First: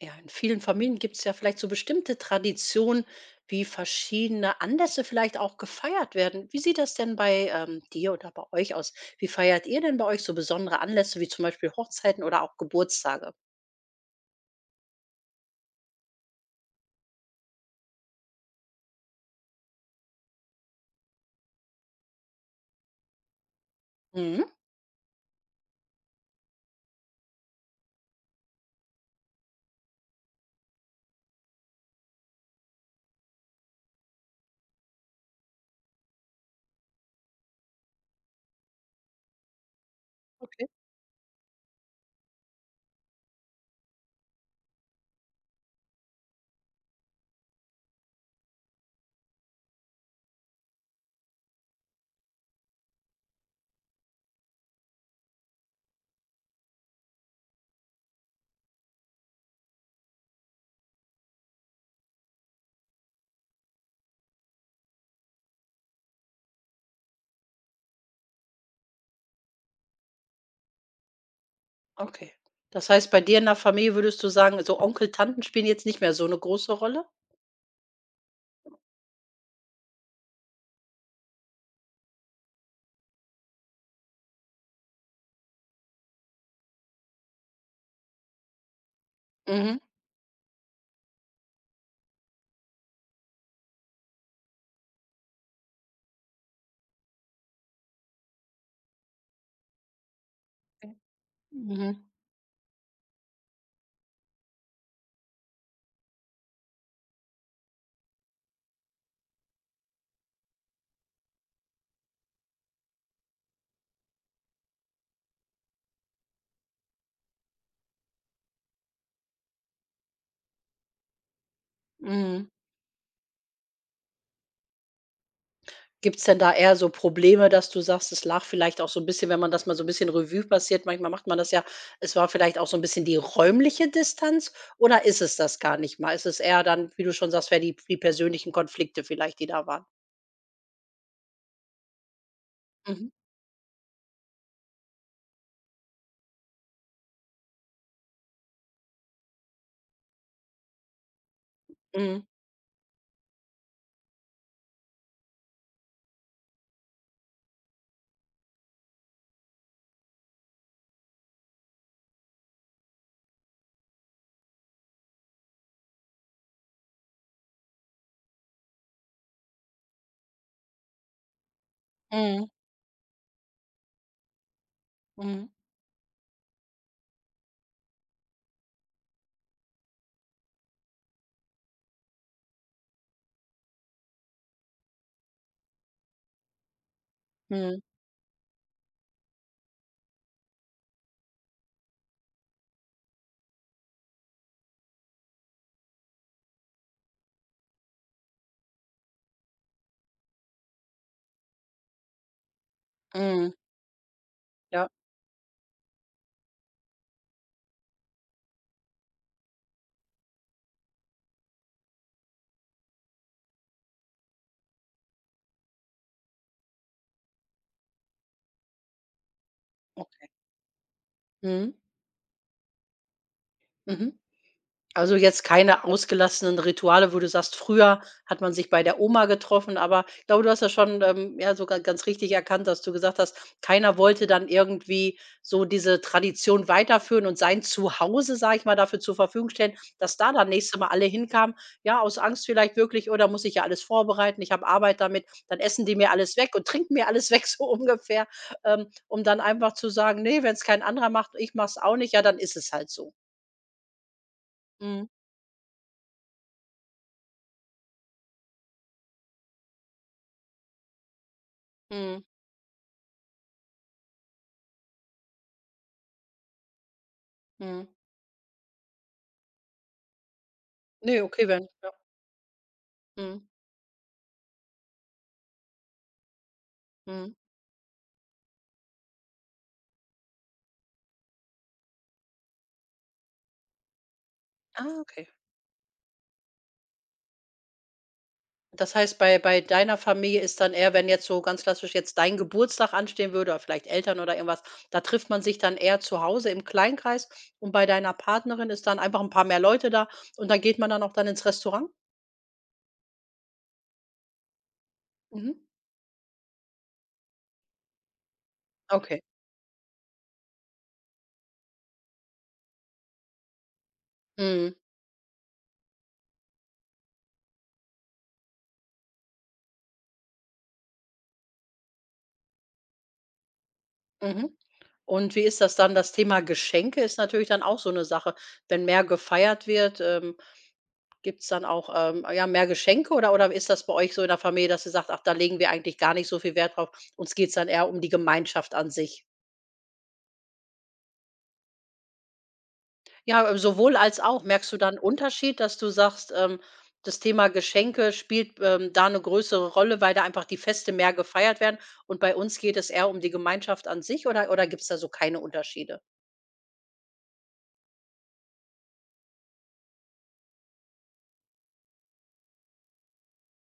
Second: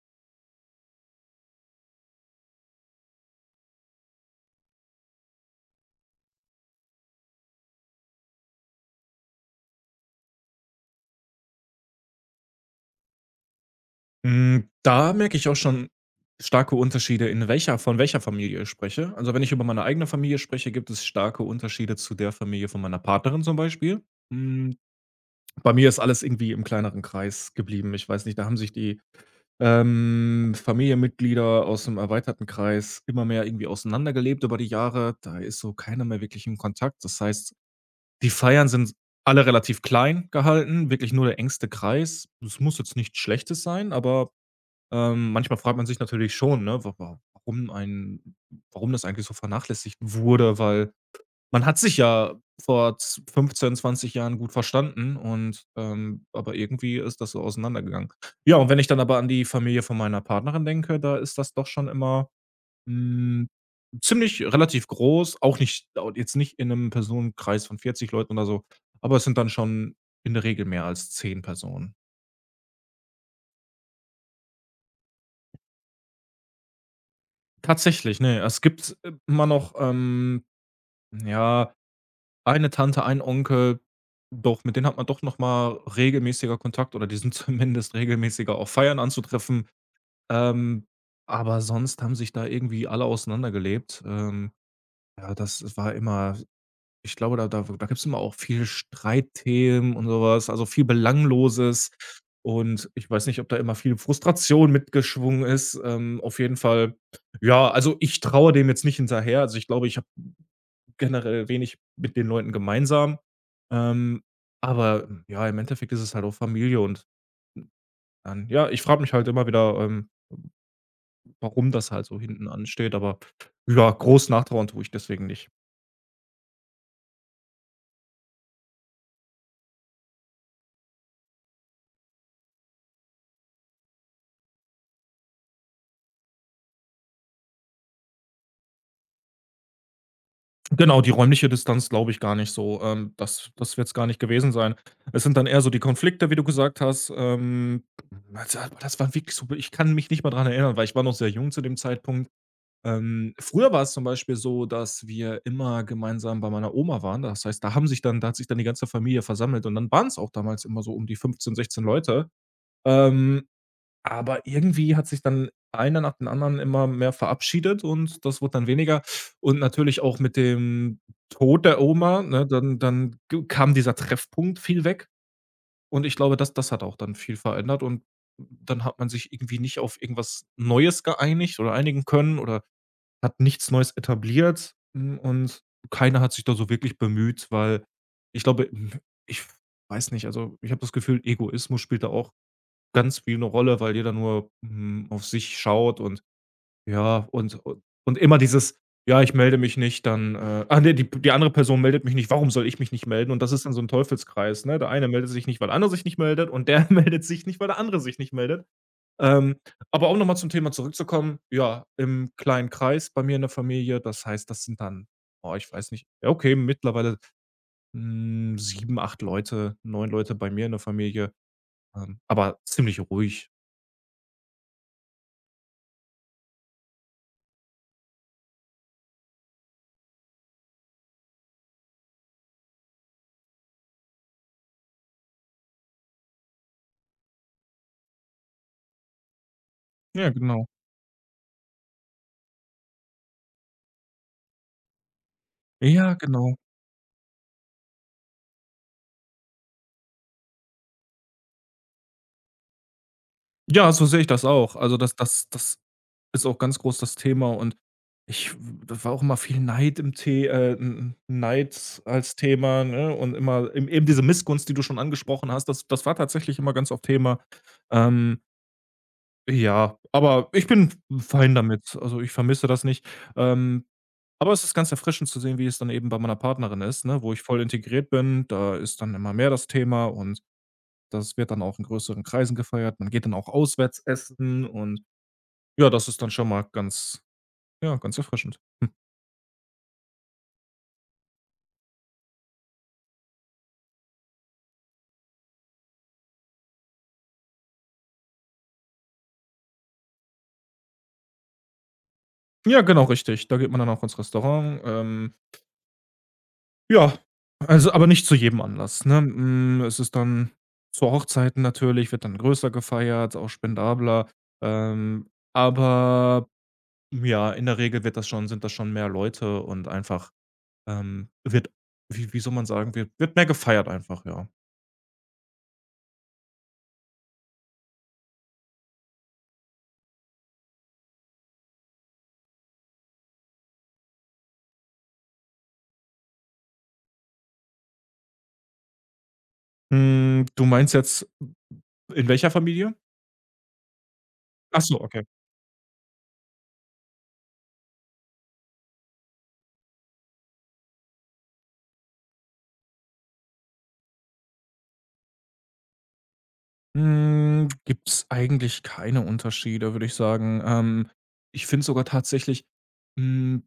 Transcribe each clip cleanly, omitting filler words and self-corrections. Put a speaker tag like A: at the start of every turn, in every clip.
A: Ja, in vielen Familien gibt es ja vielleicht so bestimmte Traditionen, wie verschiedene Anlässe vielleicht auch gefeiert werden. Wie sieht das denn bei dir oder bei euch aus? Wie feiert ihr denn bei euch so besondere Anlässe wie zum Beispiel Hochzeiten oder auch Geburtstage?
B: Hm, da merke ich auch schon starke Unterschiede, in welcher von welcher Familie ich spreche. Also, wenn ich über meine eigene Familie spreche, gibt es starke Unterschiede zu der Familie von meiner Partnerin zum Beispiel.
A: Mhm.
B: Hm, bei mir ist alles irgendwie im kleineren Kreis geblieben. Ich weiß nicht, da haben sich die, Familienmitglieder aus dem erweiterten Kreis immer mehr irgendwie auseinandergelebt über die Jahre. Da ist so keiner mehr wirklich im Kontakt. Das heißt, die Feiern sind alle relativ klein
A: Okay.
B: gehalten, wirklich nur der engste Kreis. Es muss jetzt nichts Schlechtes sein, aber manchmal fragt man sich natürlich schon, ne, wa wa warum ein warum das eigentlich so vernachlässigt wurde, weil man hat sich ja vor z 15, 20 Jahren gut verstanden und, aber irgendwie ist das so auseinandergegangen. Ja, und wenn ich dann aber an die Familie von meiner Partnerin denke, da ist das doch schon immer, hm, ziemlich relativ groß, auch nicht au jetzt nicht in einem Personenkreis von 40 Leuten oder so, aber es sind dann schon in der Regel mehr als 10 Personen.
A: Okay. Das heißt, bei dir in der Familie würdest du sagen, so Onkel, Tanten spielen jetzt nicht mehr so eine große Rolle?
B: Tatsächlich, ne, es gibt immer noch, ja, eine Tante, ein Onkel, doch, mit denen hat man doch noch mal regelmäßiger Kontakt oder die sind zumindest regelmäßiger auf Feiern anzutreffen.
A: Mhm.
B: Ähm, aber sonst haben sich da irgendwie alle auseinandergelebt. Ja, das war immer ich glaube, da gibt's immer auch viel Streitthemen und sowas, also viel Belangloses.
A: Mhm.
B: Und ich weiß nicht, ob da immer viel Frustration mitgeschwungen ist. Auf jeden Fall, ja, also ich trauere dem jetzt nicht hinterher. Also, ich glaube, ich habe generell wenig mit den Leuten gemeinsam. Ähm, aber ja, im Endeffekt ist es halt auch Familie und dann ja, ich frage mich halt immer wieder, warum das halt so hinten
A: Mhm.
B: ansteht, aber ja, groß nachtrauern tue ich deswegen nicht.
A: Gibt's denn da eher so Probleme, dass du sagst, es lag vielleicht auch so ein bisschen, wenn man das mal so ein bisschen Revue passiert, manchmal macht man das ja, es war vielleicht auch so ein bisschen die räumliche Distanz, oder ist es das gar nicht mal? Ist es eher dann, wie du schon sagst, wäre die persönlichen Konflikte vielleicht, die da waren?
B: Genau, die räumliche Distanz glaube ich gar nicht so.
A: Mhm.
B: Das wird es gar nicht gewesen sein. Es sind dann eher so die Konflikte, wie du gesagt hast. Also, aber das war wirklich so ich kann mich nicht mal dran erinnern, weil ich war noch sehr jung zu dem
A: Mhm.
B: Zeitpunkt. Früher war es zum Beispiel so, dass wir immer gemeinsam bei meiner Oma waren. Das heißt, da hat sich dann die ganze Familie versammelt und dann waren es auch damals immer so um die 15, 16 Leute. Ähm, aber irgendwie hat sich dann einer nach dem anderen immer mehr verabschiedet und das wurde dann weniger. Und natürlich auch mit dem Tod der Oma, ne,
A: Mhm.
B: dann dann g kam dieser Treffpunkt viel weg
A: Mhm.
B: und ich glaube, das hat auch dann viel verändert und dann hat man sich irgendwie nicht auf irgendwas Neues geeinigt oder einigen können oder hat nichts Neues etabliert, und keiner hat sich da so wirklich bemüht,
A: Mhm.
B: weil ich glaube, ich weiß nicht, also, ich habe das Gefühl, Egoismus spielt da auch ganz viel 'ne Rolle, weil jeder nur, auf sich schaut und ja, und immer dieses: „Ja, ich melde mich nicht, dann, nee, die andere Person meldet mich nicht, warum soll ich mich nicht melden?" Und das
A: Mhm.
B: ist dann so ein Teufelskreis, ne?
A: Ja,
B: Der eine meldet sich nicht, weil der andere sich nicht meldet und der meldet sich nicht, weil der andere sich nicht meldet. Ähm, aber auch noch mal zum Thema zurückzukommen, ja, im kleinen Kreis bei mir in der Familie, das heißt, das sind dann, oh, ich weiß nicht, ja, okay, mittlerweile, sieben, acht Leute, neun
A: okay.
B: Leute bei mir in der Familie,
A: Mhm.
B: aber ziemlich ruhig.
A: Mhm. Also, jetzt keine ausgelassenen Rituale, wo du sagst: „Früher hat man sich bei der Oma getroffen", aber ich glaube, du hast ja schon, ja, sogar ganz richtig erkannt, dass du gesagt hast, keiner wollte dann irgendwie so diese Tradition weiterführen und sein Zuhause, sage ich mal, dafür zur Verfügung stellen, dass
B: Ja,
A: da dann
B: genau.
A: nächste Mal alle hinkamen. Ja, aus Angst vielleicht wirklich: oder muss ich ja alles vorbereiten, ich habe Arbeit damit, dann essen die mir
B: Ja,
A: alles weg
B: genau.
A: und trinken mir alles weg", so ungefähr, um dann einfach zu sagen: nee, wenn es kein anderer macht, ich mache es auch nicht, ja, dann ist es halt so."
B: Ja, so sehe ich das auch. Also,
A: Mhm.
B: das ist auch ganz groß das Thema und ich da war auch immer viel Neid im The N Neid
A: Mhm.
B: als Thema, ne? Und immer eben diese Missgunst, die du schon angesprochen hast, das war tatsächlich immer ganz oft Thema.
A: Mhm.
B: Ähm, ja, aber ich bin
A: Ne, okay,
B: fein
A: wenn ja.
B: damit. Also, ich vermisse das nicht.
A: Mhm,
B: Ähm, aber es ist ganz erfrischend zu sehen, wie es dann eben bei meiner Partnerin ist, ne, wo
A: mhm.
B: ich voll integriert bin. Da ist dann immer mehr das Thema und das wird dann auch in größeren Kreisen gefeiert. Man geht dann auch auswärts essen
A: Ah,
B: und
A: okay.
B: ja, das ist dann schon mal ganz ja, ganz erfrischend. Hm.
A: Das heißt, bei deiner Familie ist dann eher, wenn jetzt so ganz klassisch jetzt dein Geburtstag anstehen würde oder vielleicht Eltern oder irgendwas, da trifft man sich dann eher zu Hause im Kleinkreis und bei deiner Partnerin ist dann einfach 'n paar mehr Leute da und dann geht man dann auch dann ins Restaurant?
B: Ja, genau, richtig. Da geht man dann auch ins Restaurant.
A: Mhm.
B: Ja, also aber nicht zu jedem Anlass, ne?
A: Okay.
B: Hm, es ist dann zu Hochzeiten natürlich, wird dann größer gefeiert, auch spendabler.
A: Mhm,
B: Aber ja, in der Regel wird das schon sind das schon mehr Leute und einfach, wird wie wie soll man sagen, wird mehr gefeiert einfach, ja.
A: mhm. Und wie ist das dann? Das Thema Geschenke ist natürlich dann auch so 'ne Sache. Wenn mehr gefeiert wird, gibt's dann auch, ja, mehr Geschenke, oder ist das bei euch so in der Familie, dass ihr sagt: „Ach, da legen wir eigentlich gar nicht so viel Wert drauf. Uns geht's dann eher um die Gemeinschaft an sich?"
B: Hm, du meinst jetzt in welcher Familie?
A: Ja, sowohl als auch. Merkst du
B: Ach
A: da
B: so,
A: 'n
B: okay.
A: Unterschied, dass du sagst, das Thema Geschenke spielt, da eine größere Rolle, weil da einfach die Feste mehr gefeiert werden und bei uns geht es eher um die Gemeinschaft an sich, oder gibt's da so keine Unterschiede?
B: Hm, gibt's eigentlich keine Unterschiede, würde ich sagen. Ich finde sogar tatsächlich hm,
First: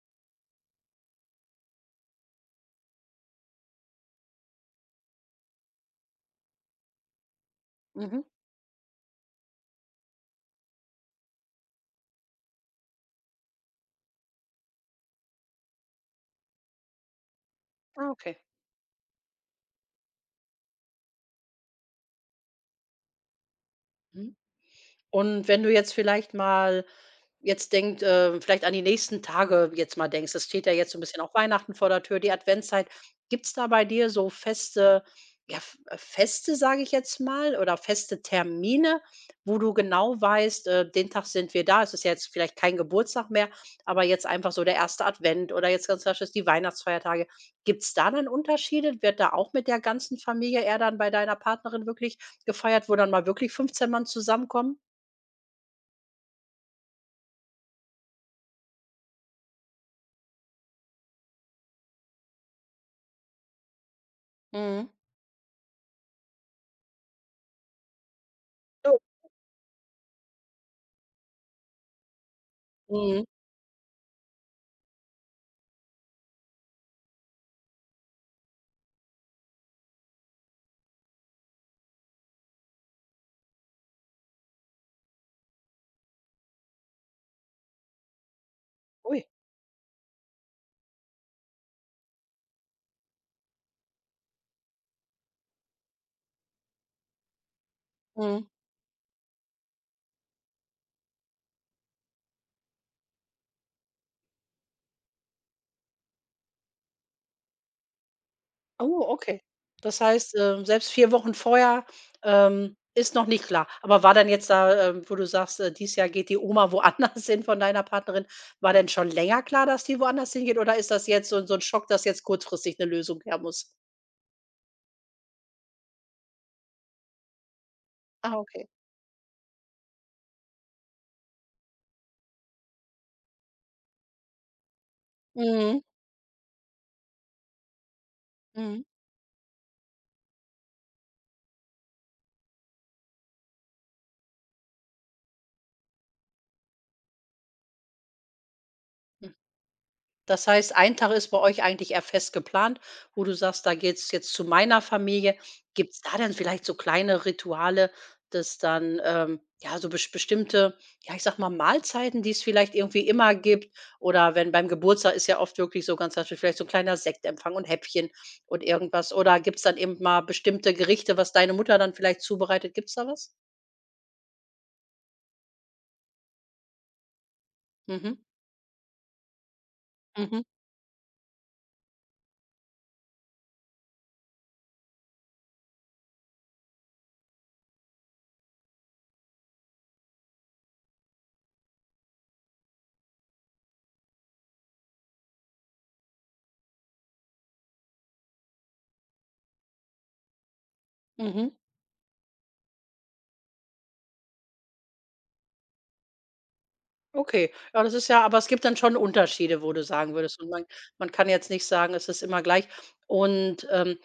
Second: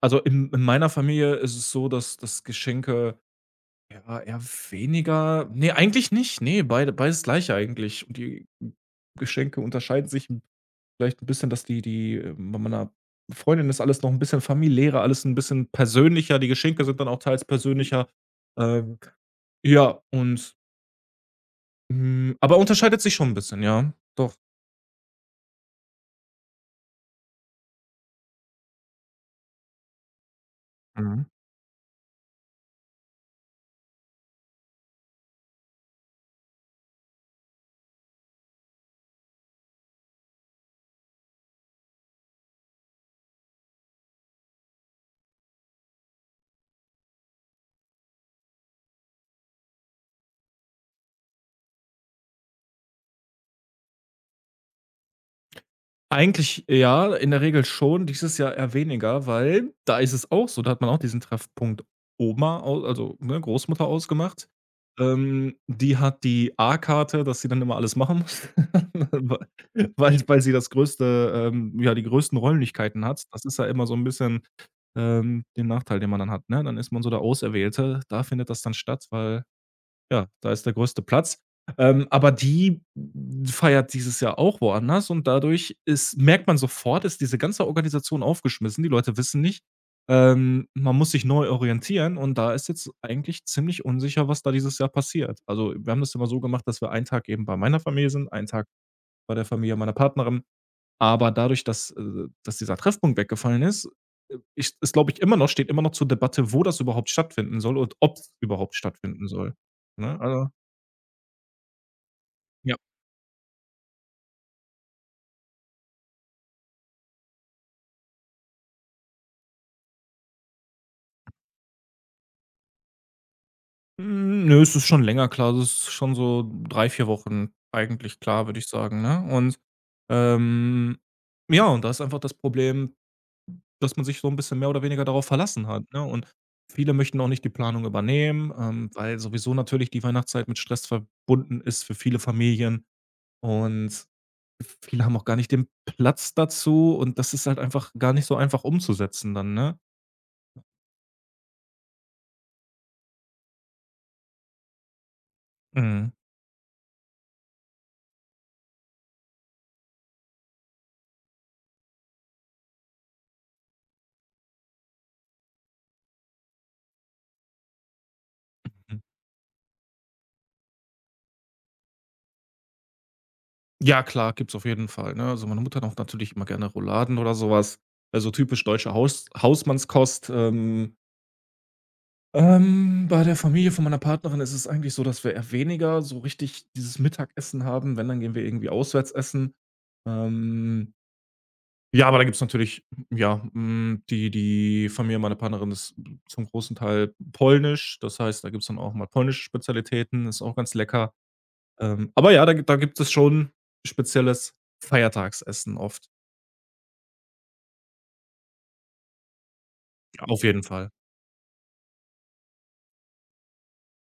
B: also in meiner Familie ist es so, dass das Geschenke ja eher weniger ne, eigentlich nicht. Ne, beides gleich eigentlich. Und
A: Mhm.
B: die Geschenke unterscheiden sich vielleicht ein bisschen, dass die die bei meiner Freundin ist alles noch ein bisschen familiärer, alles ein bisschen persönlicher. Die Geschenke sind dann auch teils persönlicher.
A: Ah, okay.
B: Ähm, ja, und, aber unterscheidet sich schon ein bisschen, ja, doch.
A: Mhm. Und wenn du jetzt vielleicht mal jetzt denkt, vielleicht an die nächsten Tage jetzt mal denkst, es steht ja jetzt so ein bisschen
B: Mhm.
A: auch Weihnachten vor der Tür, die Adventszeit. Gibt's da bei dir so feste ja, F Feste, sage ich jetzt mal, oder feste Termine, wo du genau weißt, den Tag sind wir da? Es ist ja jetzt vielleicht kein Geburtstag mehr, aber jetzt einfach so der erste Advent oder jetzt ganz rasch ist die Weihnachtsfeiertage. Gibt's da dann Unterschiede? Wird da auch mit der ganzen Familie eher dann bei deiner Partnerin wirklich gefeiert, wo dann mal wirklich 15 Mann zusammenkommen?
B: Eigentlich ja, in der Regel schon, dieses Jahr eher weniger, weil da ist es auch so, da hat man auch diesen Treffpunkt Oma, au also, ne, Großmutter ausgemacht.
A: Mhm.
B: Die hat die A-Karte, dass sie dann immer alles machen muss,
A: So.
B: we weil weil sie das größte ja, die größten Räumlichkeiten hat.
A: Mhm.
B: Das ist ja immer so ein bisschen, den Nachteil, den man dann hat, ne? Dann ist man so der Auserwählte. Da findet das dann statt, weil ja, da ist der größte Platz. Aber die feiert dieses Jahr auch woanders und dadurch ist merkt man sofort, ist diese ganze Organisation aufgeschmissen. Die Leute
A: Ui.
B: wissen nicht. Man muss sich neu orientieren und da ist jetzt eigentlich ziemlich unsicher, was da dieses Jahr passiert. Also, wir haben das immer so gemacht, dass wir einen Tag eben bei meiner Familie sind,
A: Mhm.
B: einen Tag bei der Familie meiner Partnerin. Aber dadurch, dass dieser Treffpunkt weggefallen ist, ist, glaube ich, immer noch steht immer noch zur Debatte, wo das überhaupt stattfinden soll und ob's überhaupt
A: Oh,
B: stattfinden
A: okay.
B: soll,
A: Das
B: ne?
A: heißt,
B: Also
A: selbst 4 Wochen vorher,
B: ja.
A: ist noch nicht klar. Aber war dann jetzt da, wo du sagst, dieses Jahr geht die Oma woanders hin von deiner Partnerin, war denn schon länger klar, dass die woanders hingeht, oder ist das jetzt so 'n Schock, dass jetzt kurzfristig 'ne Lösung her muss?
B: Hm, nö, es ist schon länger klar. Also, es ist schon so 3, 4 Wochen eigentlich
A: Ah,
B: klar, würde ich
A: okay.
B: sagen, ne? Und, ähm, ja, und da ist einfach das Problem, dass man sich so 'n bisschen mehr oder weniger darauf verlassen
A: Mhm.
B: hat, ne? Und viele möchten auch nicht die Planung übernehmen,
A: Mhm. Mhm.
B: weil sowieso natürlich die Weihnachtszeit mit Stress verbunden ist für viele Familien. Und viele haben auch gar nicht den Platz dazu und das ist halt einfach gar nicht so einfach umzusetzen dann, ne?
A: Das heißt, ein Tag ist bei euch eigentlich eher fest geplant, wo du sagst: „Da geht's jetzt zu meiner Familie." Gibt's
B: Mhm.
A: da denn vielleicht so kleine Rituale, dass dann, ja, so besch bestimmte, ja, ich sag mal, Mahlzeiten, die es vielleicht irgendwie immer gibt, oder wenn beim Geburtstag ist ja oft wirklich so ganz klassisch vielleicht so 'n kleiner Sektempfang und Häppchen und irgendwas, oder gibt's dann eben mal bestimmte Gerichte, was deine Mutter dann vielleicht zubereitet? Gibt's da was?
B: Ja klar, gibt's auf jeden Fall, ne? Also, meine Mutter macht natürlich immer gerne Rouladen oder sowas.
A: Mhm,
B: Also, typisch deutsche Hausmannskost.
A: mhm,
B: Bei der Familie von meiner Partnerin ist es eigentlich so, dass wir eher weniger so richtig dieses Mittagessen haben. Wenn, dann gehen wir irgendwie auswärts essen. Ähm, ja, aber da gibt's natürlich, ja, die Familie meiner Partnerin ist zum großen Teil polnisch. Das heißt, da gibt's dann auch mal polnische Spezialitäten, ist auch ganz lecker.
A: mhm.
B: Aber ja, da gibt es schon spezielles Feiertagsessen oft.
A: Okay, ja, das ist ja, aber es gibt dann schon Unterschiede, wo du sagen
B: Ja,
A: würdest
B: auf
A: und
B: jeden
A: man
B: Fall.
A: man kann jetzt nicht sagen, es ist immer gleich. Und,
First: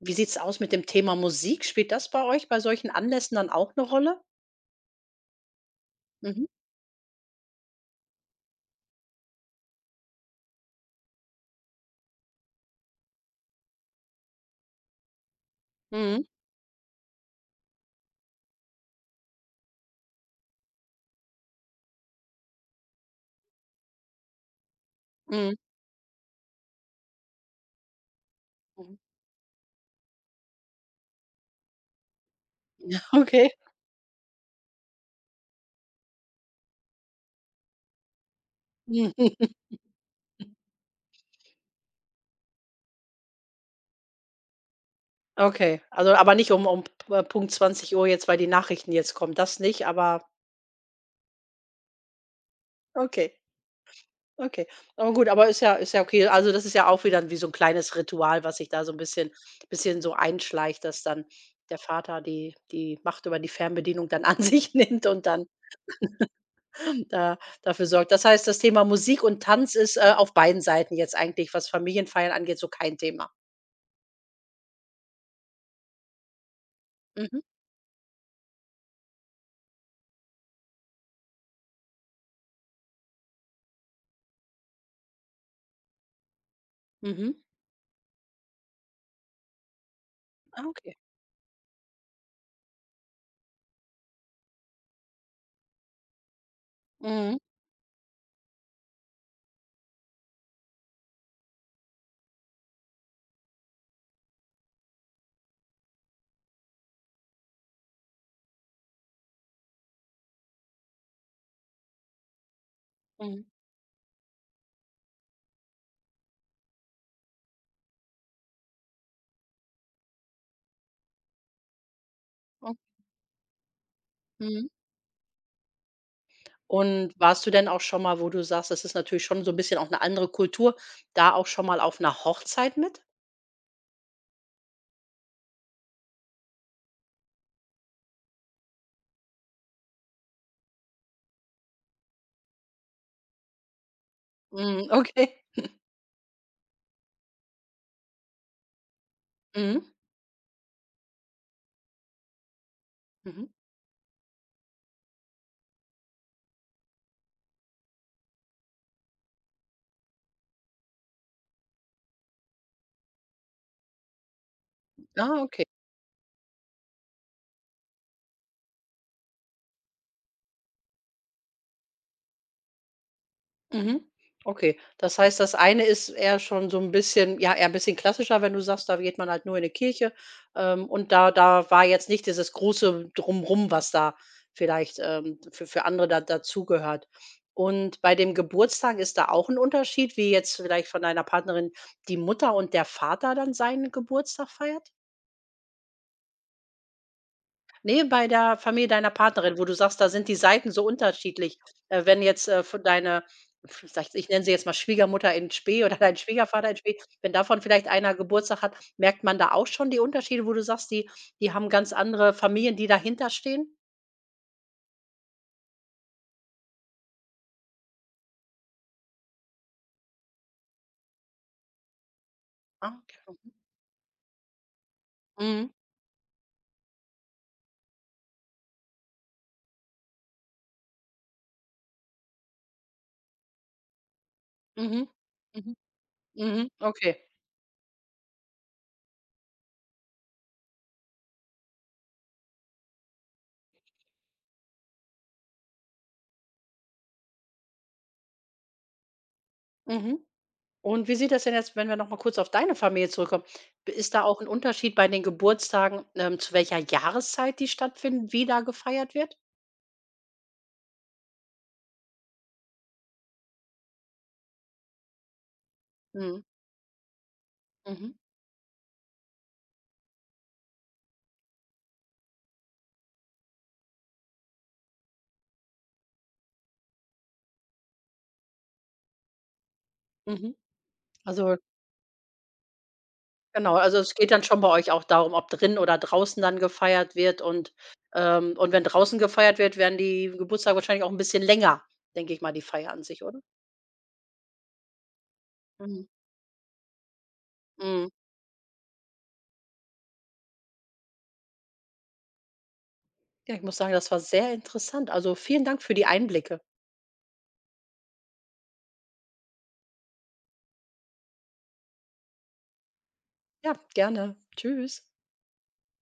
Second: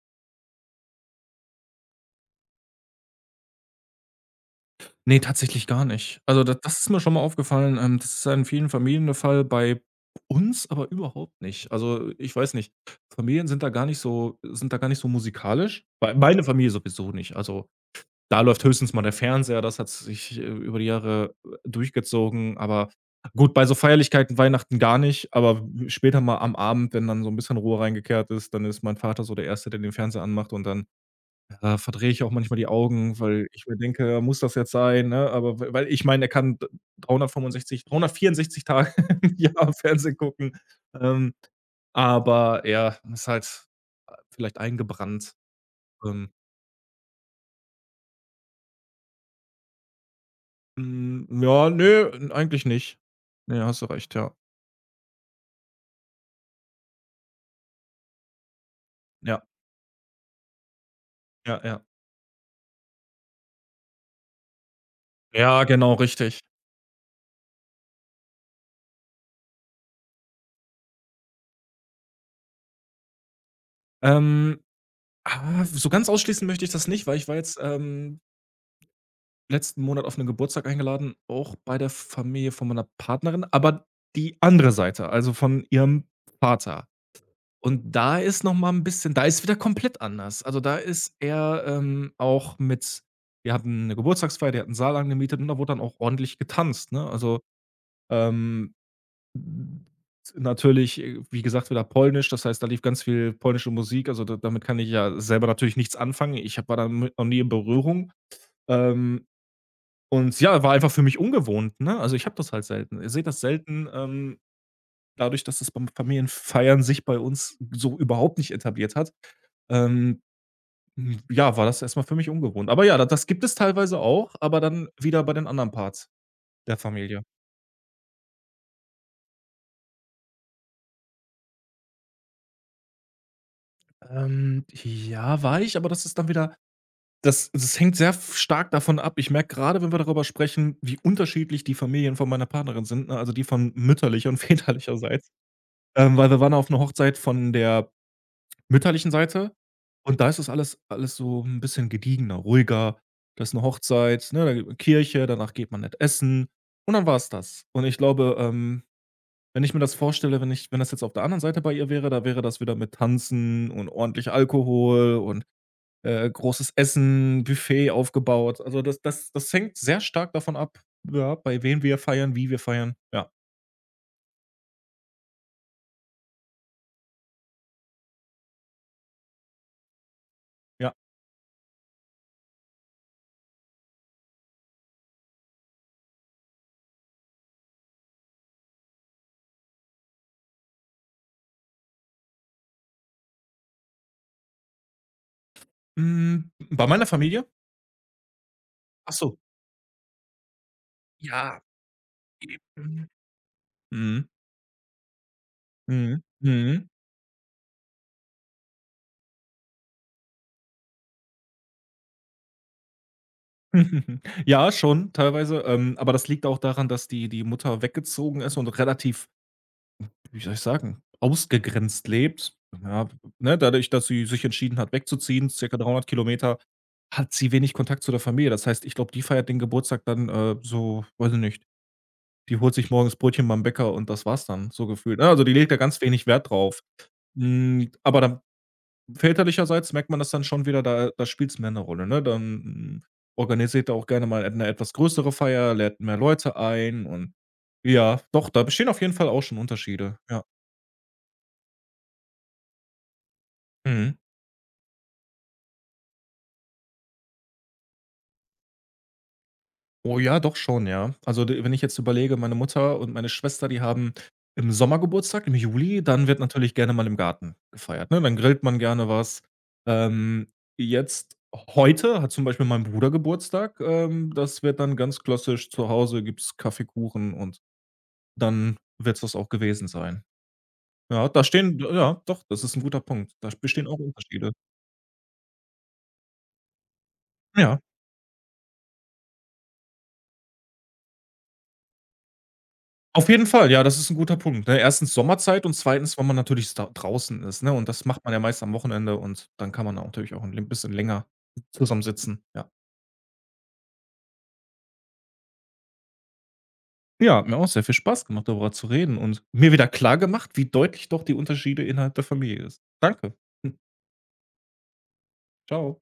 A: wie sieht's aus mit dem Thema Musik? Spielt das bei euch bei solchen Anlässen dann auch eine Rolle?
B: Ne, tatsächlich gar nicht. Also,
A: Mhm.
B: da das ist mir schon mal aufgefallen, das ist ja in vielen Familien der Fall, bei uns aber überhaupt nicht. Also, ich weiß nicht, Familien sind da gar nicht so sind da gar nicht so musikalisch. Bei
A: Mhm.
B: meine Familie sowieso nicht. Also, da läuft höchstens mal der Fernseher, das hat sich, über die Jahre, durchgezogen, aber gut, bei so Feierlichkeiten, Weihnachten gar nicht,
A: Mhm.
B: aber w später mal am Abend, wenn dann so 'n bisschen Ruhe reingekehrt ist, dann ist mein
A: Mhm.
B: Vater so der Erste, der den Fernseher anmacht und dann, verdrehe ich auch manchmal die Augen, weil
A: Okay.
B: ich mir denke: ja, „Muss das jetzt sein", ne? Aber w weil ich meine, er kann d 365 364 Tage im
A: Mhm.
B: Jahr Fernsehen gucken, ähm, aber ja, ist halt, vielleicht eingebrannt,
A: Okay. Also,
B: ähm.
A: aber nicht um Punkt 20 Uhr jetzt, weil die Nachrichten jetzt kommen, das nicht, aber
B: Hm, ja, ne, eigentlich nicht.
A: okay.
B: Ne, hast du recht, ja.
A: Okay. Aber gut, aber ist ja okay. Also, das ist ja auch wieder wie so ein kleines Ritual, was sich da so ein bisschen
B: Ja,
A: bisschen so einschleicht, dass dann
B: ja,
A: der
B: ja.
A: Vater die Macht über die Fernbedienung dann an sich nimmt und dann
B: Ja, genau, richtig.
A: da dafür sorgt. Das heißt, das Thema Musik und Tanz ist, auf beiden Seiten jetzt eigentlich, was Familienfeiern angeht, so kein Thema.
B: Ähm, so ganz ausschließen möchte ich das nicht, weil ich war
A: Mhm,
B: jetzt, letzten Monat auf 'nen Geburtstag eingeladen, auch bei der Familie von meiner Partnerin, aber die andere Seite, also von ihrem Vater.
A: mhm.
B: Und da ist noch mal 'n bisschen da ist wieder komplett anders. Also,
A: Ah,
B: da
A: okay.
B: ist er, auch mit wir hatten 'ne Geburtstagsfeier, der hat 'n Saal angemietet und da wurde dann auch ordentlich getanzt, ne?
A: Mhm,
B: Also, ähm Hm, natürlich, wie gesagt, wieder Polnisch, das heißt, da lief ganz viel polnische Musik, also da damit kann ich ja selber natürlich nichts anfangen. Ich habe war damit noch nie in Berührung. Ähm, und ja, war einfach für mich ungewohnt, ne? Also, ich habe das halt selten. Ihr seht das
A: mhm,
B: selten, dadurch, dass das beim Familienfeiern sich bei uns so überhaupt nicht etabliert hat. Ähm, ja, war das erstmal für mich ungewohnt.
A: oh,
B: Aber ja, da das gibt es teilweise auch, aber
A: mhm.
B: dann wieder bei den anderen Parts der
A: Und
B: Familie.
A: warst du denn auch schon mal, wo du sagst, das ist natürlich schon so ein bisschen auch eine andere Kultur, da auch schon mal auf einer Hochzeit mit?
B: Ja, war ich, aber das ist dann wieder Das das hängt sehr f stark davon ab. Ich merke gerade, wenn wir darüber sprechen, wie unterschiedlich die Familien von meiner Partnerin sind, ne, also die von mütterlicher und
A: Mhm,
B: väterlicherseits.
A: okay.
B: Weil wir waren auf einer Hochzeit von der mütterlichen Seite
A: Mhm.
B: und da ist es alles so ein bisschen gediegener, ruhiger.
A: Mhm.
B: Das ist eine Hochzeit, ne, da geht man Kirche, danach geht man nett essen und dann war's das. Und ich glaube, wenn ich mir das vorstelle, wenn das jetzt auf der anderen Seite bei ihr wäre, da wäre das wieder mit Tanzen und ordentlich Alkohol
A: Ah,
B: und
A: okay.
B: großes Essen, Buffet aufgebaut. Also, das hängt sehr stark davon ab, ja, bei wem wir feiern, wie wir feiern. Ja,
A: Mhm. Okay. Das heißt, das eine ist eher schon so ein bisschen ja, eher ein bisschen klassischer, wenn du sagst, da geht man halt nur in 'ne Kirche,
B: ja.
A: und da war jetzt nicht dieses große Drumrum, was da vielleicht, für andere da dazugehört. Und bei dem Geburtstag ist da auch ein Unterschied, wie jetzt vielleicht von deiner Partnerin die Mutter und der Vater dann seinen Geburtstag feiert?
B: Hm, bei meiner Familie?
A: Ne, bei der Familie deiner
B: Ach so.
A: Partnerin, wo du sagst, da sind die Seiten so unterschiedlich.
B: Ja,
A: Wenn jetzt, von
B: eben.
A: deine, sage ich
B: Mhm.
A: ich nenne sie jetzt mal Schwiegermutter in spe oder dein
B: Mhm.
A: Schwiegervater in
B: Mhm.
A: spe, wenn davon vielleicht einer Geburtstag hat, merkt man da auch schon die Unterschiede, wo du sagst, die haben ganz andere Familien, die dahinter stehen.
B: Ja, schon teilweise, aber das liegt auch daran, dass die Mutter weggezogen ist und relativ wie soll ich sagen, ausgegrenzt lebt.
A: Ah,
B: Ja,
A: okay.
B: ne, dadurch, dass sie sich entschieden hat, wegzuziehen,
A: Mhm,
B: circa 300 Kilometer, hat sie wenig Kontakt zu der Familie. Das heißt, ich glaube, die feiert den Geburtstag dann, so weiß ich nicht, die holt sich morgens Brötchen beim Bäcker und das war's dann, so
A: mhm,
B: gefühlt. Ne, also, die legt
A: mhm,
B: da ganz wenig Wert
A: mhm,
B: drauf.
A: okay.
B: Hm, aber dann väterlicherseits merkt man das dann schon wieder, da spielt es mehr eine Rolle, ne? Dann, organisiert er auch gerne mal eine etwas größere Feier, lädt mehr Leute ein und ja, doch, da bestehen auf jeden Fall auch schon Unterschiede.
A: Mhm.
B: Ja.
A: Und wie sieht das denn jetzt, wenn wir noch mal kurz auf deine Familie zurückkommen? B ist
B: Mhm.
A: da auch ein Unterschied bei den Geburtstagen, zu welcher Jahreszeit die stattfinden, wie da gefeiert wird?
B: Oh ja, doch schon, ja. Also, d wenn ich jetzt überlege, meine Mutter und meine Schwester, die haben im Sommer Geburtstag, im Juli, dann wird
A: Mhm.
B: natürlich gerne mal im Garten gefeiert,
A: Mhm,
B: ne? Dann grillt man gerne was. Ähm, Jetzt heute hat zum Beispiel mein Bruder Geburtstag, das wird dann ganz klassisch zu Hause gibt's Kaffee, Kuchen und dann wird's das auch gewesen sein.
A: mhm.
B: Ja, da
A: Also,
B: stehen ja, doch, das ist ein guter Punkt. Da
A: genau,
B: bestehen auch
A: also, es geht dann
B: Unterschiede.
A: schon bei euch auch darum, ob drin oder draußen dann gefeiert wird, und,
B: Ja.
A: ähm und wenn draußen gefeiert wird, werden die Geburtstage wahrscheinlich auch ein bisschen länger, denke ich mal, die Feier an sich,
B: Auf
A: oder?
B: jeden Fall, ja, das ist 'n guter Punkt, ne? 1. Sommerzeit und
A: Mhm,
B: zweitens, weil man natürlich da draußen ist, ne? Und das
A: mhm.
B: macht man ja meist am Wochenende und dann kann man auch natürlich auch 'n l bisschen länger zusammensitzen, ja.
A: Ja, ich muss sagen, das war sehr interessant. Also, vielen Dank für die Einblicke.
B: Ja, hat mir auch sehr viel Spaß gemacht, darüber zu reden und mir wieder klargemacht, wie deutlich doch die Unterschiede innerhalb der Familie ist. Danke.
A: Ja,
B: Hm,
A: gerne. Tschüss.
B: tschau.